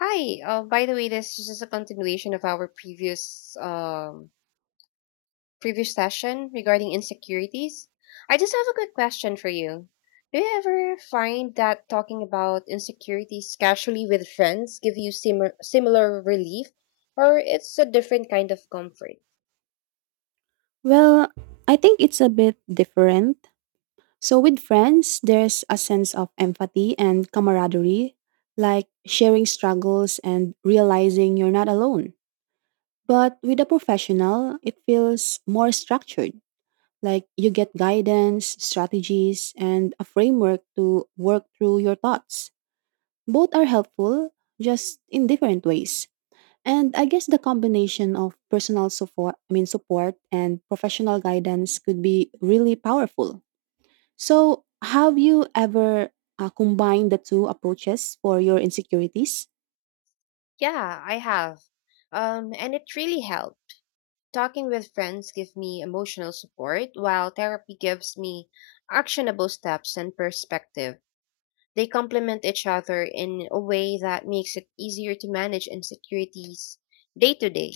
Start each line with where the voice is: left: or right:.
left: Hi. By the way, this is just a continuation of our previous session regarding insecurities. I just have a quick question for you. Do you ever find that talking about insecurities casually with friends give you similar relief, or it's a different kind of comfort?
right: Well, I think it's a bit different. So, with friends, there's a sense of empathy and camaraderie, like sharing struggles and realizing you're not alone. But with a professional, it feels more structured, like you get guidance, strategies, and a framework to work through your thoughts. Both are helpful, just in different ways. And I guess the combination of personal support, I mean support and professional guidance could be really powerful. So, have you ever combined the two approaches for your insecurities?
left: Yeah, I have. And it really helped. Talking with friends give me emotional support, while therapy gives me actionable steps and perspective. They complement each other in a way that makes it easier to manage insecurities day to day.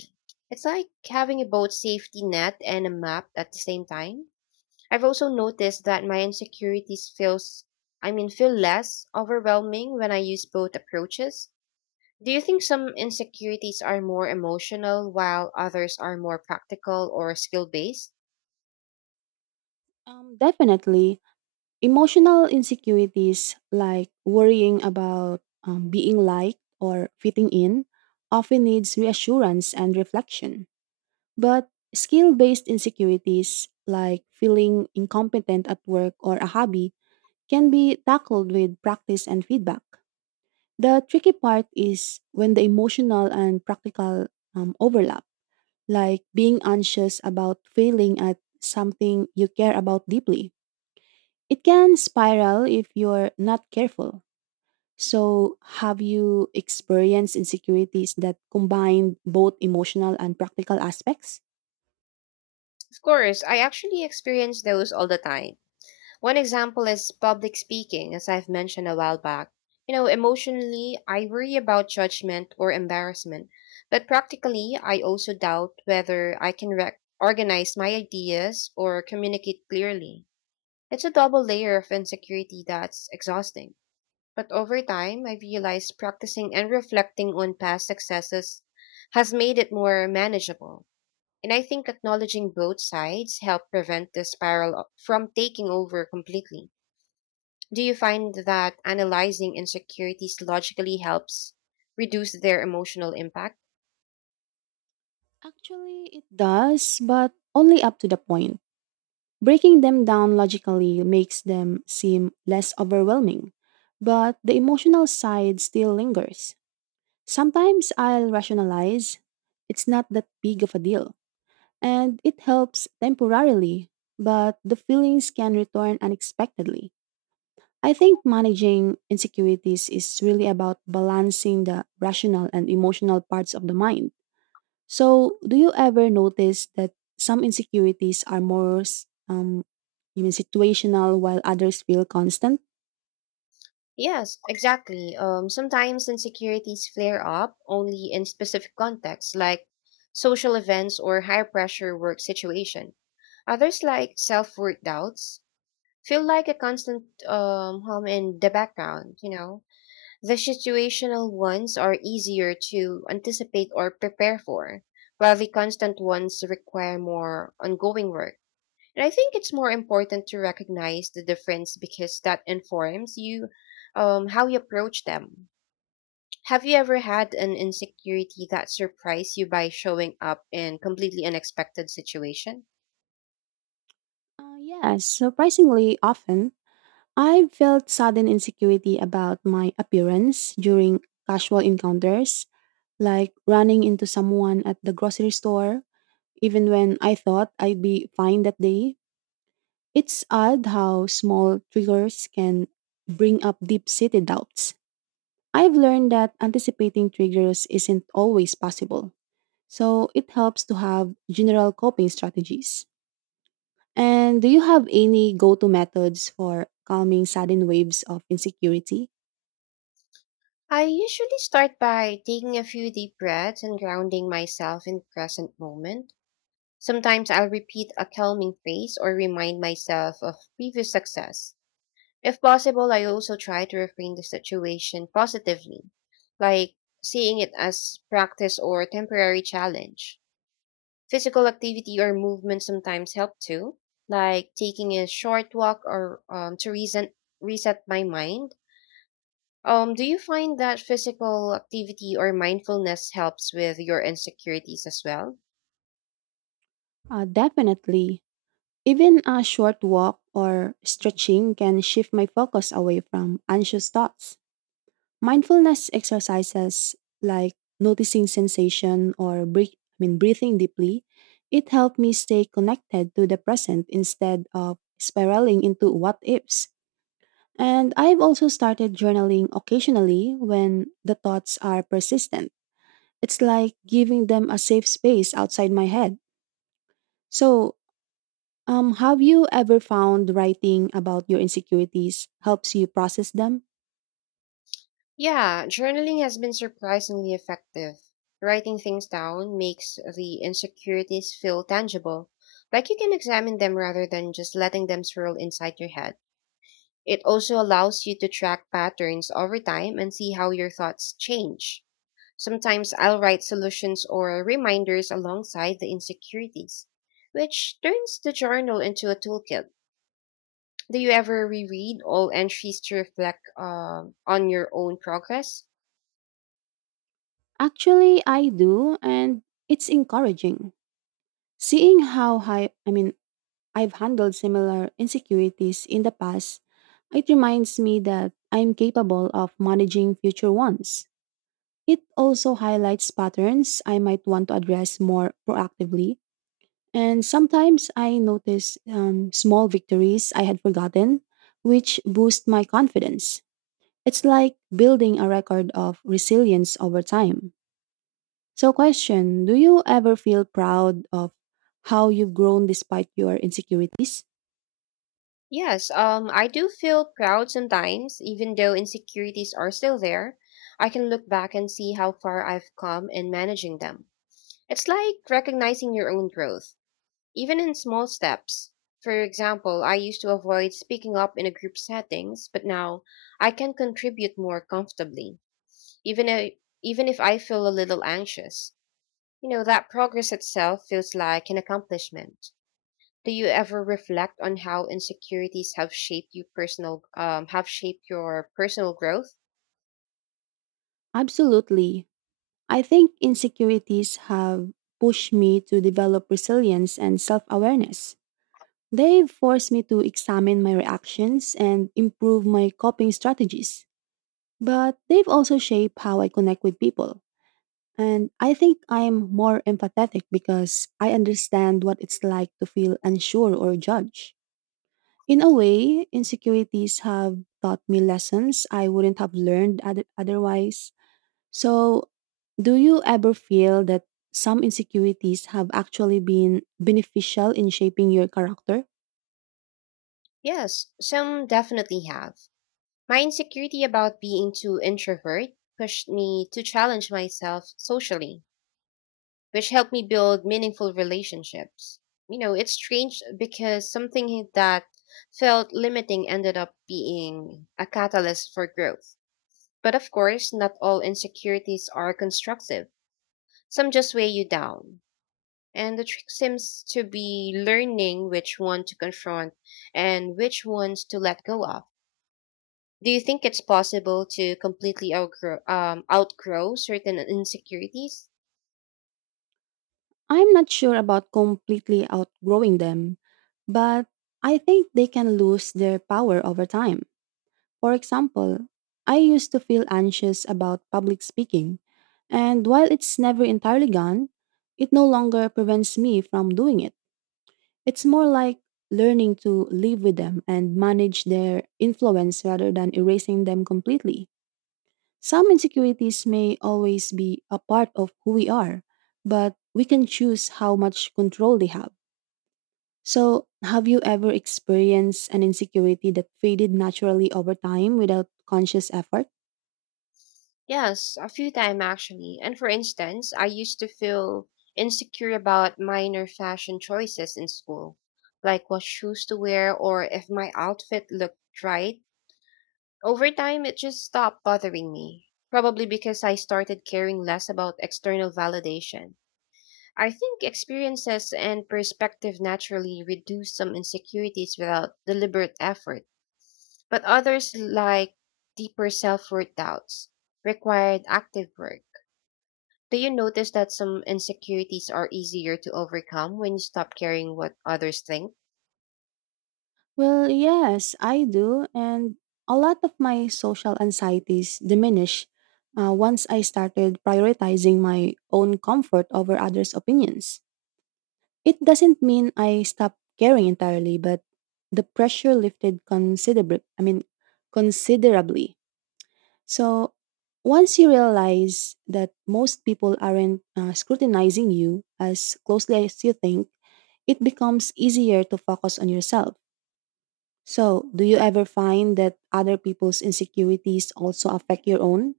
left: It's like having a both safety net and a map at the same time. I've also noticed that my insecurities feel less overwhelming when I use both approaches. Do you think some insecurities are more emotional while others are more practical or skill based?
right: Definitely. Emotional insecurities like worrying about being liked or fitting in often needs reassurance and reflection. But skill-based insecurities like feeling incompetent at work or a hobby can be tackled with practice and feedback. The tricky part is when the emotional and practical overlap, like being anxious about failing at something you care about deeply. It can spiral if you're not careful. So, have you experienced insecurities that combine both emotional and practical aspects?
left: Of course, I actually experience those all the time. One example is public speaking, as I've mentioned a while back. You know, emotionally, I worry about judgment or embarrassment, but practically, I also doubt whether I can organize my ideas or communicate clearly. It's a double layer of insecurity that's exhausting. But over time, I realized practicing and reflecting on past successes has made it more manageable. And I think acknowledging both sides help prevent the spiral from taking over completely. Do you find that analyzing insecurities logically helps reduce their emotional impact?
right: Actually, it does, but only up to the point. Breaking them down logically makes them seem less overwhelming, but the emotional side still lingers. Sometimes I'll rationalize it's not that big of a deal, and it helps temporarily, but the feelings can return unexpectedly. I think managing insecurities is really about balancing the rational and emotional parts of the mind. So, do you ever notice that some insecurities are more even situational while others feel constant?
left: Yes, exactly. Sometimes insecurities flare up only in specific contexts, like social events or high pressure work situation. Others, like self worth doubts, feel like a constant hum in the background. You know, the situational ones are easier to anticipate or prepare for, while the constant ones require more ongoing work. And I think it's more important to recognize the difference because that informs you how you approach them. Have you ever had an insecurity that surprised you by showing up in completely unexpected situation?
right: Yes, surprisingly often. I felt sudden insecurity about my appearance during casual encounters, like running into someone at the grocery store, even when I thought I'd be fine that day. It's odd how small triggers can bring up deep seated doubts. I've learned that anticipating triggers isn't always possible, so it helps to have general coping strategies. And do you have any go to methods for calming sudden waves of insecurity?
left: I usually start by taking a few deep breaths and grounding myself in the present moment. Sometimes I'll repeat a calming phrase or remind myself of previous success. If possible, I also try to reframe the situation positively, like seeing it as practice or temporary challenge. Physical activity or movement sometimes help too, like taking a short walk or reset my mind. Do you find that physical activity or mindfulness helps with your insecurities as well?
right: Definitely. Even a short walk or stretching can shift my focus away from anxious thoughts. Mindfulness exercises like noticing sensation or breathing deeply, it helped me stay connected to the present instead of spiraling into what ifs. And I've also started journaling occasionally when the thoughts are persistent. It's like giving them a safe space outside my head. So, have you ever found writing about your insecurities helps you process them?
left: Yeah, journaling has been surprisingly effective. Writing things down makes the insecurities feel tangible, like you can examine them rather than just letting them swirl inside your head. It also allows you to track patterns over time and see how your thoughts change. Sometimes I'll write solutions or reminders alongside the insecurities, which turns the journal into a toolkit. Do you ever reread all entries to reflect on your own progress?
right: Actually, I do, and it's encouraging. Seeing how high, I mean, I've handled similar insecurities in the past, it reminds me that I'm capable of managing future ones. It also highlights patterns I might want to address more proactively. And sometimes I notice small victories I had forgotten, which boost my confidence. It's like building a record of resilience over time. So, question: Do you ever feel proud of how you've grown despite your insecurities?
left: Yes, I do feel proud sometimes, even though insecurities are still there. I can look back and see how far I've come in managing them. It's like recognizing your own growth, even in small steps. For example, I used to avoid speaking up in a group settings, but now I can contribute more comfortably, even if, even if I feel a little anxious. You know, that progress itself feels like an accomplishment. Do you ever reflect on how insecurities have shaped you personal have shaped your personal growth?
right: Absolutely. I think insecurities have pushed me to develop resilience and self awareness. They've forced me to examine my reactions and improve my coping strategies. But they've also shaped how I connect with people. And I think I'm more empathetic because I understand what it's like to feel unsure or judged. In a way, insecurities have taught me lessons I wouldn't have learned otherwise. So, do you ever feel that some insecurities have actually been beneficial in shaping your character?
left: Yes, some definitely have. My insecurity about being too introvert pushed me to challenge myself socially, which helped me build meaningful relationships. You know, it's strange because something that felt limiting ended up being a catalyst for growth. But of course, not all insecurities are constructive. Some just weigh you down, and the trick seems to be learning which one to confront and which ones to let go of. Do you think it's possible to completely outgrow certain insecurities?
right: I'm not sure about completely outgrowing them, but I think they can lose their power over time. For example, I used to feel anxious about public speaking, and while it's never entirely gone, it no longer prevents me from doing it. It's more like learning to live with them and manage their influence rather than erasing them completely. Some insecurities may always be a part of who we are, but we can choose how much control they have. So, have you ever experienced an insecurity that faded naturally over time without conscious effort?
left: Yes, a few times actually. And for instance, I used to feel insecure about minor fashion choices in school, like what shoes to wear or if my outfit looked right. Over time, it just stopped bothering me, probably because I started caring less about external validation. I think experiences and perspective naturally reduce some insecurities without deliberate effort, but others, like deeper self worth doubts, required active work. Do you notice that some insecurities are easier to overcome when you stop caring what others think?
right: Well, yes, I do. And a lot of my social anxieties diminish, once I started prioritizing my own comfort over others' opinions. It doesn't mean I stopped caring entirely, but the pressure lifted considerably. So once you realize that most people aren't scrutinizing you as closely as you think, it becomes easier to focus on yourself. So, do you ever find that other people's insecurities also affect your own?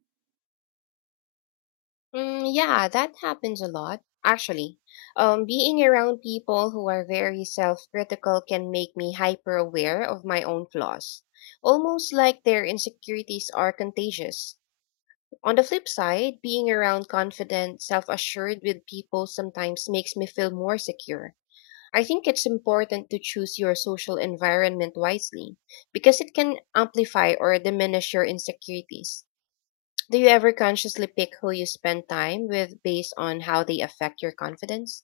left: Yeah, that happens a lot. Actually, being around people who are very self critical can make me hyper aware of my own flaws, almost like their insecurities are contagious. On the flip side, being around confident, self assured with people sometimes makes me feel more secure. I think it's important to choose your social environment wisely because it can amplify or diminish your insecurities. Do you ever consciously pick who you spend time with based on how they affect your confidence?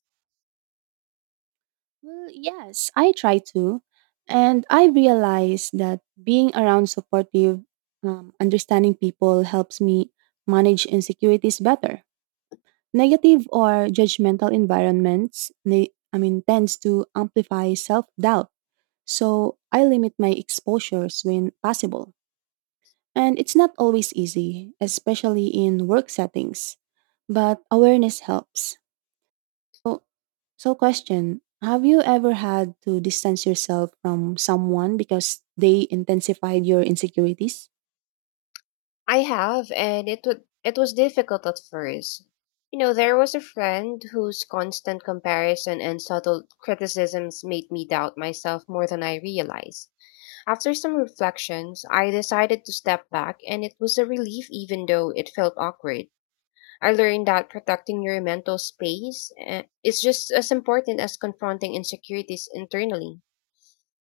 right: Well, yes, I try to. And I realize that being around supportive, understanding people helps me manage insecurities better. Negative or judgmental environments, tends to amplify self doubt. So, I limit my exposures when possible. And it's not always easy, especially in work settings, but awareness helps. So, question: Have you ever had to distance yourself from someone because they intensified your insecurities?
left: I have, and it was difficult at first. You know, there was a friend whose constant comparison and subtle criticisms made me doubt myself more than I realized. After some reflections, I decided to step back, and it was a relief even though it felt awkward. I learned that protecting your mental space is just as important as confronting insecurities internally.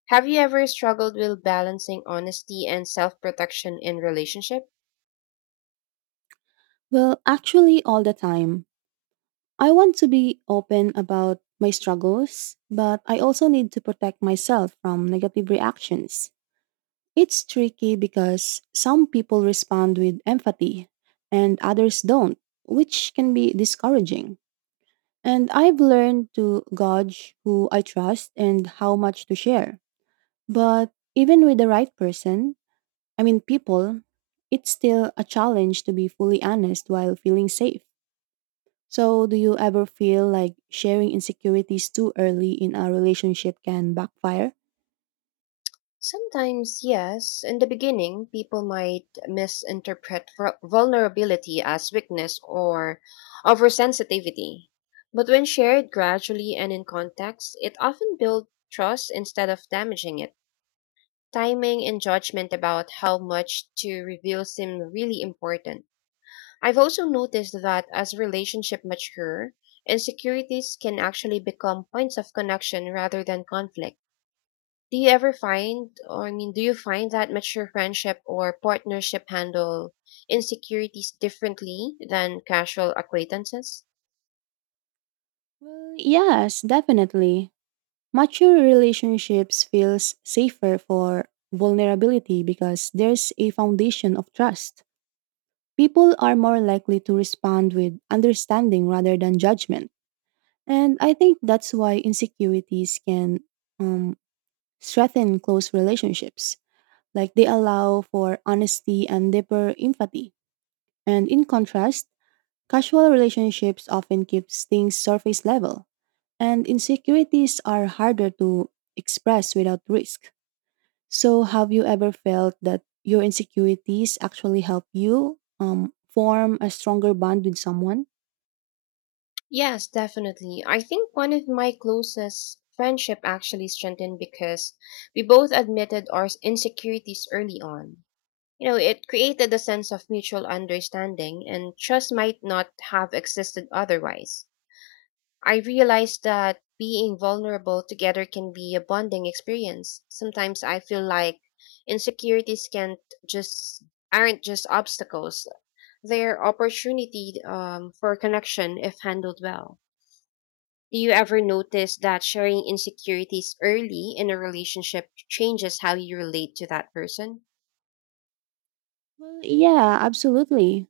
left: Have you ever struggled with balancing honesty and self-protection in relationship?
right: Well, actually, all the time. I want to be open about my struggles, but I also need to protect myself from negative reactions. It's tricky because some people respond with empathy and others don't, which can be discouraging. And I've learned to gauge who I trust and how much to share. But even with the right people, it's still a challenge to be fully honest while feeling safe. So, do you ever feel like sharing insecurities too early in a relationship can backfire?
left: Sometimes, yes. In the beginning, people might misinterpret vulnerability as weakness or oversensitivity. But when shared gradually and in context, it often builds trust instead of damaging it. Timing and judgment about how much to reveal seem really important. I've also noticed that as relationships mature, insecurities can actually become points of connection rather than conflict. Do you find that mature friendship or partnership handle insecurities differently than casual acquaintances?
right: Well, yes, definitely. Mature relationships feels safer for vulnerability because there's a foundation of trust. People are more likely to respond with understanding rather than judgment. And I think that's why insecurities can um, strengthen close relationships. Like they allow for honesty and deeper empathy. And in contrast, casual relationships often keeps things surface level. And insecurities are harder to express without risk. So, have you ever felt that your insecurities actually help you form a stronger bond with someone?
left: Yes, definitely. I think one of my closest friendship actually strengthened because we both admitted our insecurities early on. You know, it created a sense of mutual understanding and trust might not have existed otherwise. I realized that being vulnerable together can be a bonding experience. Sometimes I feel like insecurities can't just aren't just obstacles. They're opportunity for connection if handled well. Do you ever notice that sharing insecurities early in a relationship changes how you relate to that person?
right: Well, yeah, absolutely.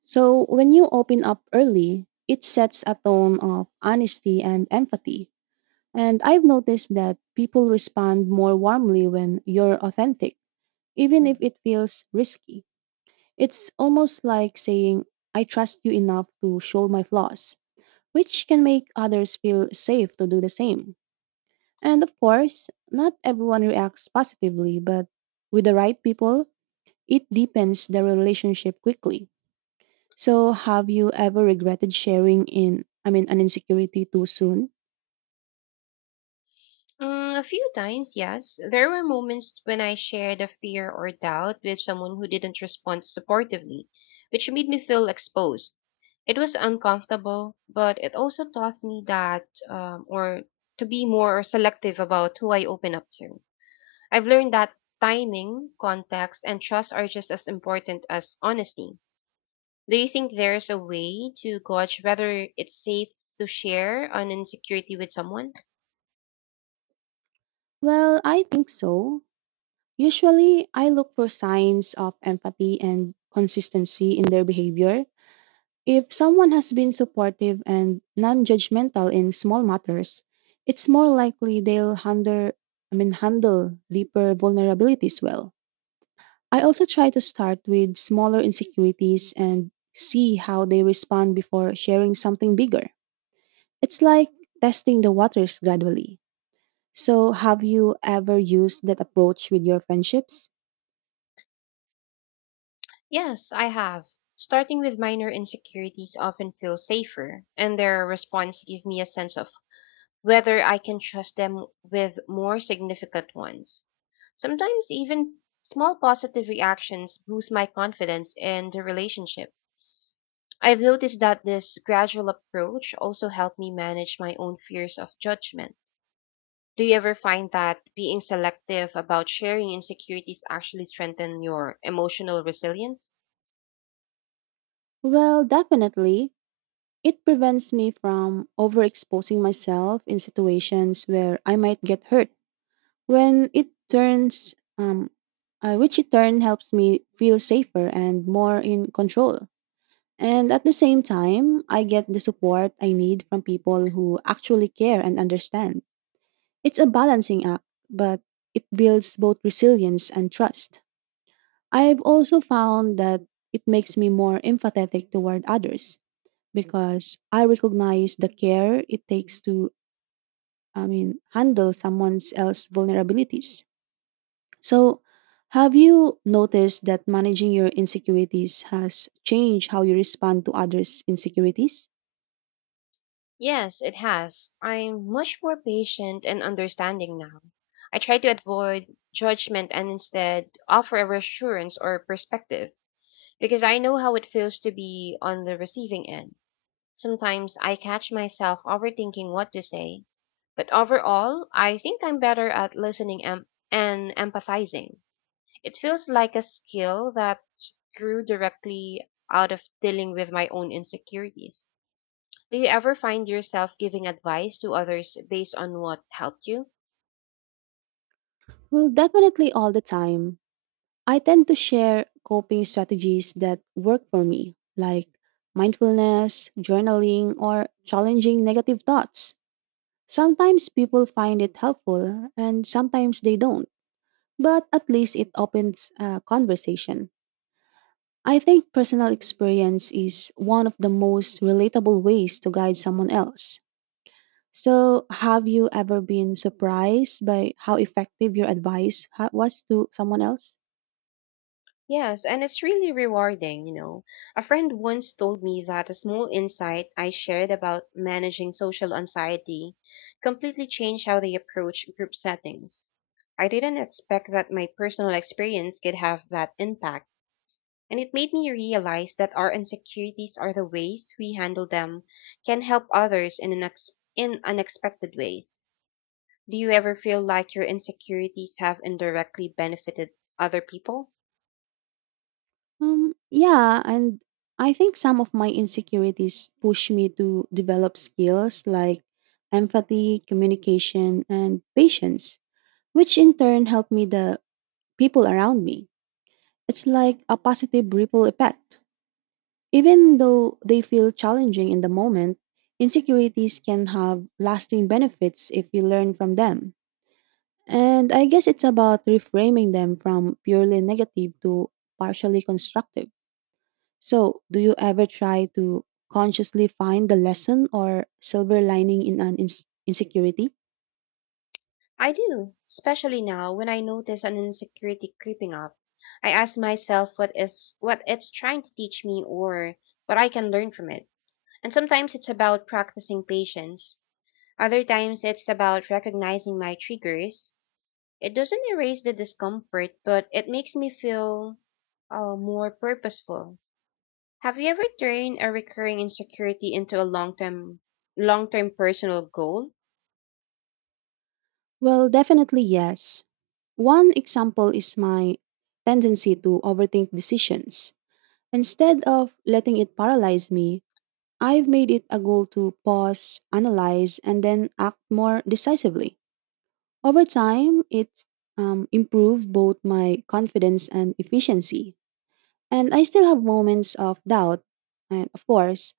right: So, when you open up early, it sets a tone of honesty and empathy. And I've noticed that people respond more warmly when you're authentic, even if it feels risky. It's almost like saying, I trust you enough to show my flaws, which can make others feel safe to do the same. And of course, not everyone reacts positively, but with the right people, it deepens the relationship quickly. So, have you ever regretted sharing an insecurity too soon?
left: A few times, yes. There were moments when I shared a fear or doubt with someone who didn't respond supportively, which made me feel exposed. It was uncomfortable, but it also taught me that, or to be more selective about who I open up to. I've learned that timing, context, and trust are just as important as honesty. Do you think there's a way to gauge whether it's safe to share an insecurity with someone?
right: Well, I think so. Usually, I look for signs of empathy and consistency in their behavior. If someone has been supportive and non judgmental in small matters, it's more likely they'll handle deeper vulnerabilities well. I also try to start with smaller insecurities and see how they respond before sharing something bigger. It's like testing the waters gradually. So, have you ever used that approach with your friendships?
left: Yes, I have. Starting with minor insecurities often feels safer, and their response give me a sense of whether I can trust them with more significant ones. Sometimes even small positive reactions boost my confidence in the relationship. I've noticed that this gradual approach also helped me manage my own fears of judgment. Do you ever find that being selective about sharing insecurities actually strengthen your emotional resilience?
right: Well, definitely. It prevents me from overexposing myself in situations where I might get hurt. When it turns, um, which in turn helps me feel safer and more in control. And at the same time, I get the support I need from people who actually care and understand. It's a balancing act, but it builds both resilience and trust. I've also found that it makes me more empathetic toward others because I recognize the care it takes to handle someone else's vulnerabilities. So, have you noticed that managing your insecurities has changed how you respond to others' insecurities?
left: Yes, it has. I'm much more patient and understanding now. I try to avoid judgment and instead offer a reassurance or perspective because I know how it feels to be on the receiving end. Sometimes I catch myself overthinking what to say, but overall, I think I'm better at listening and empathizing. It feels like a skill that grew directly out of dealing with my own insecurities. Do you ever find yourself giving advice to others based on what helped you?
right: Well, definitely all the time. I tend to share coping strategies that work for me, like mindfulness, journaling, or challenging negative thoughts. Sometimes people find it helpful, and sometimes they don't, but at least it opens a conversation. I think personal experience is one of the most relatable ways to guide someone else. So, have you ever been surprised by how effective your advice was to someone else?
left: Yes, and it's really rewarding, you know. A friend once told me that a small insight I shared about managing social anxiety completely changed how they approach group settings. I didn't expect that my personal experience could have that impact, and it made me realize that our insecurities are the ways we handle them can help others in unexpected ways. Do you ever feel like your insecurities have indirectly benefited other people?
right: Yeah, and I think some of my insecurities push me to develop skills like empathy, communication, and patience, which in turn help me the people around me. It's like a positive ripple effect. Even though they feel challenging in the moment, insecurities can have lasting benefits if you learn from them. And I guess it's about reframing them from purely negative to partially constructive. So, do you ever try to consciously find the lesson or silver lining in an insecurity?
left: I do, especially now when I notice an insecurity creeping up. I ask myself what it's trying to teach me or what I can learn from it. And sometimes it's about practicing patience. Other times it's about recognizing my triggers. It doesn't erase the discomfort, but it makes me feel more purposeful. Have you ever turned a recurring insecurity into a long-term personal goal?
right: Well, definitely yes. One example is my tendency to overthink decisions. Instead of letting it paralyze me, I've made it a goal to pause, analyze, and then act more decisively. Over time, it improved both my confidence and efficiency. And I still have moments of doubt, and of course,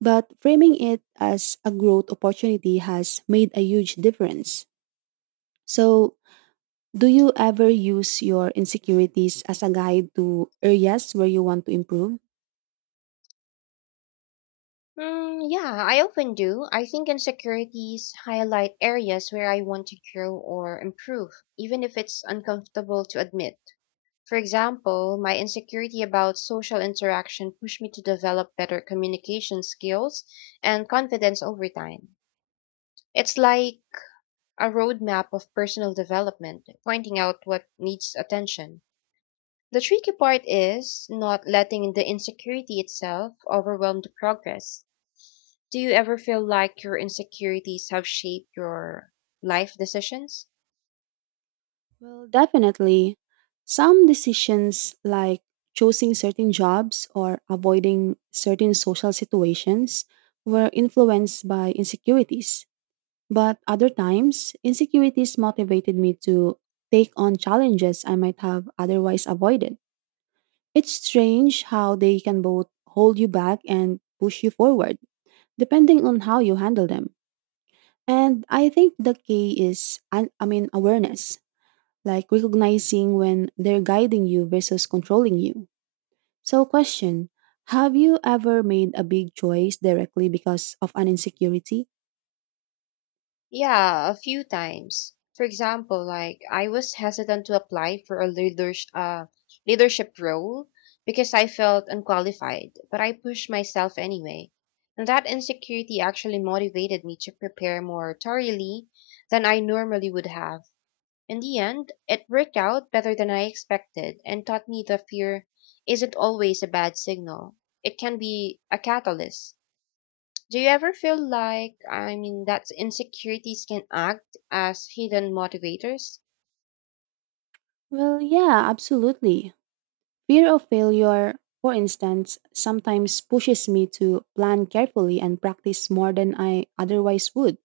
right: but framing it as a growth opportunity has made a huge difference. So, do you ever use your insecurities as a guide to areas where you want to improve?
left: Yeah, I often do. I think insecurities highlight areas where I want to grow or improve, even if it's uncomfortable to admit. For example, my insecurity about social interaction pushed me to develop better communication skills and confidence over time. It's like a roadmap of personal development, pointing out what needs attention. The tricky part is not letting the insecurity itself overwhelm the progress. Do you ever feel like your insecurities have shaped your life decisions?
right: Well, definitely. Some decisions, like choosing certain jobs or avoiding certain social situations, were influenced by insecurities. But other times, insecurities motivated me to take on challenges I might have otherwise avoided. It's strange how they can both hold you back and push you forward, depending on how you handle them. And I think the key is awareness, like recognizing when they're guiding you versus controlling you. So, question: Have you ever made a big choice directly because of an insecurity?
left: Yeah, a few times. For example, like I was hesitant to apply for a leadership role because I felt unqualified, but I pushed myself anyway. And that insecurity actually motivated me to prepare more thoroughly than I normally would have. In the end, it worked out better than I expected and taught me that fear isn't always a bad signal. It can be a catalyst. Do you ever feel like, I mean, that insecurities can act as hidden motivators?
right: Well, yeah, absolutely. Fear of failure, for instance, sometimes pushes me to plan carefully and practice more than I otherwise would.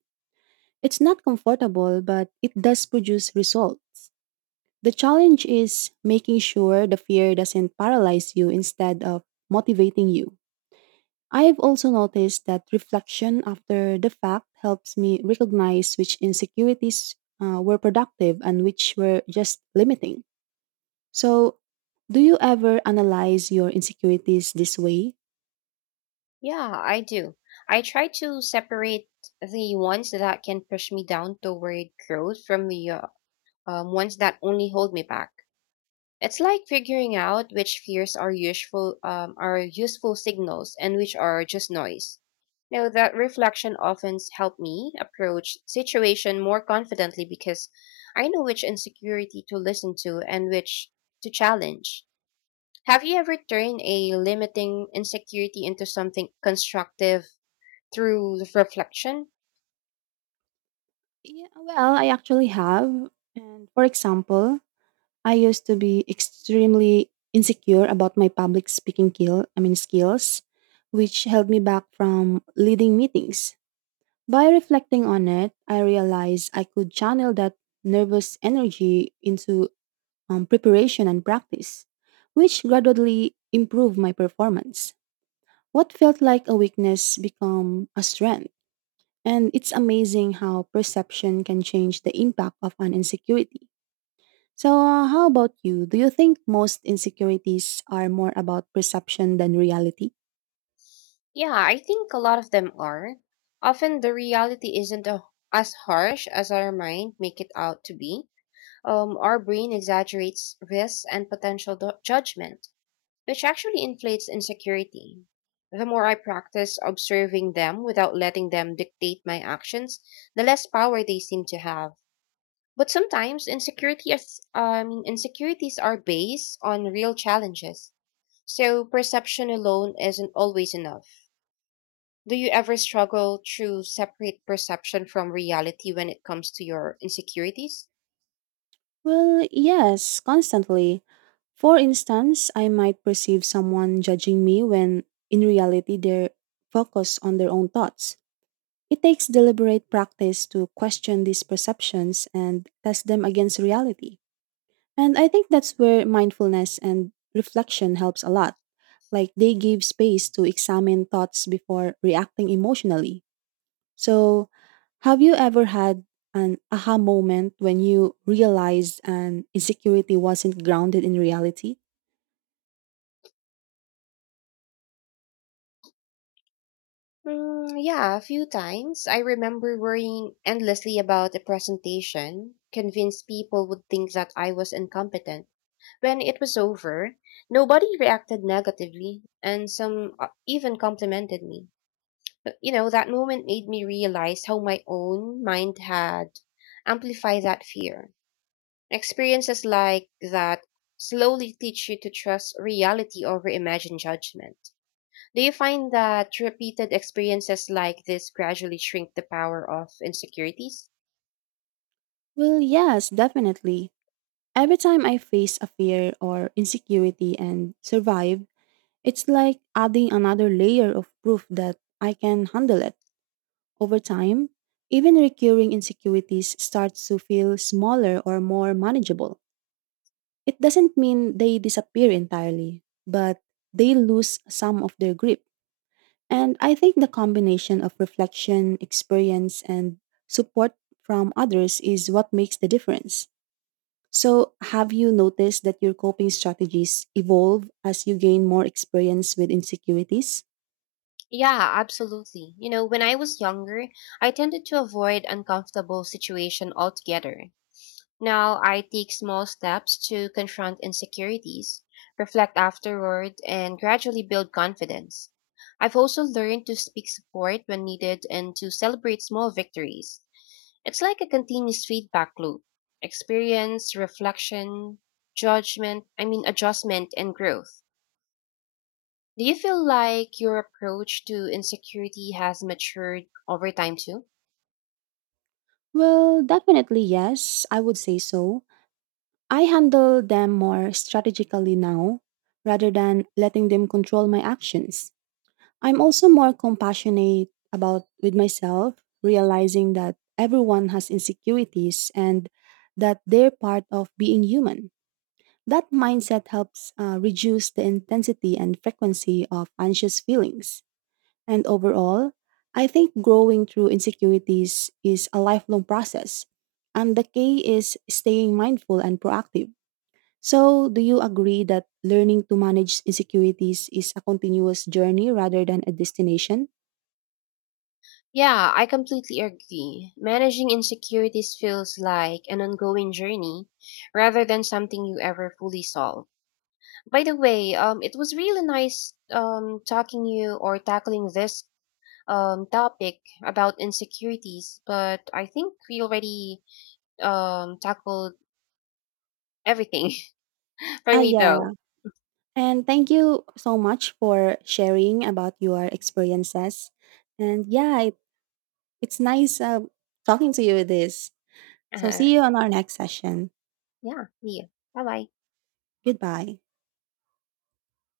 right: It's not comfortable, but it does produce results. The challenge is making sure the fear doesn't paralyze you instead of motivating you. I've also noticed that reflection after the fact helps me recognize which insecurities were productive and which were just limiting. So, do you ever analyze your insecurities this way?
left: Yeah, I do. I try to separate the ones that can push me down toward growth from the ones that only hold me back. It's like figuring out which fears are useful signals and which are just noise. Now that reflection often helped me approach situation more confidently because I know which insecurity to listen to and which to challenge. Have you ever turned a limiting insecurity into something constructive through reflection?
right: Yeah, well, I actually have. And for example, I used to be extremely insecure about my public speaking skills, which held me back from leading meetings. By reflecting on it, I realized I could channel that nervous energy into preparation and practice, which gradually improved my performance. What felt like a weakness became a strength, and it's amazing how perception can change the impact of an insecurity. So, how about you? Do you think most insecurities are more about perception than reality?
left: Yeah, I think a lot of them are. Often the reality isn't a, as harsh as our mind make it out to be. Our brain exaggerates risks and potential judgment, which actually inflates insecurity. The more I practice observing them without letting them dictate my actions, the less power they seem to have. But sometimes insecurities are based on real challenges, so perception alone isn't always enough. Do you ever struggle to separate perception from reality when it comes to your insecurities?
right: Well, yes, constantly. For instance, I might perceive someone judging me when in reality they're focused on their own thoughts. It takes deliberate practice to question these perceptions and test them against reality. And I think that's where mindfulness and reflection helps a lot. Like they give space to examine thoughts before reacting emotionally. So, have you ever had an aha moment when you realized an insecurity wasn't grounded in reality?
left: Yeah, a few times. I remember worrying endlessly about a presentation, convinced people would think that I was incompetent. When it was over, nobody reacted negatively, and some even complimented me. But, you know, that moment made me realize how my own mind had amplified that fear. Experiences like that slowly teach you to trust reality over imagined judgment. Do you find that repeated experiences like this gradually shrink the power of insecurities?
right: Well, yes, definitely. Every time I face a fear or insecurity and survive, it's like adding another layer of proof that I can handle it. Over time, even recurring insecurities start to feel smaller or more manageable. It doesn't mean they disappear entirely, but they lose some of their grip. And I think the combination of reflection, experience, and support from others is what makes the difference. So, have you noticed that your coping strategies evolve as you gain more experience with insecurities?
left: Yeah, absolutely. You know, when I was younger, I tended to avoid uncomfortable situation altogether. Now I take small steps to confront insecurities, reflect afterward, and gradually build confidence. I've also learned to speak support when needed and to celebrate small victories. It's like a continuous feedback loop. Experience, reflection, judgment, I mean adjustment and growth. Do you feel like your approach to insecurity has matured over time too?
right: Well, definitely yes, I would say so. I handle them more strategically now rather than letting them control my actions. I'm also more compassionate about with myself, realizing that everyone has insecurities and that they're part of being human. That mindset helps reduce the intensity and frequency of anxious feelings. And overall, I think growing through insecurities is a lifelong process, and the key is staying mindful and proactive. So, do you agree that learning to manage insecurities is a continuous journey rather than a destination?
left: Yeah, I completely agree. Managing insecurities feels like an ongoing journey rather than something you ever fully solve. By the way, it was really nice talking you or tackling this topic about insecurities, but I think we already tackled everything for
right: Ah,
left: me
right: yeah.
left: though.
right: And thank you so much for sharing about your experiences. And yeah, it's nice talking to you with this. So
left: Uh,
right: see you on our next session.
left: yeah, see you. Bye bye.
right: Goodbye.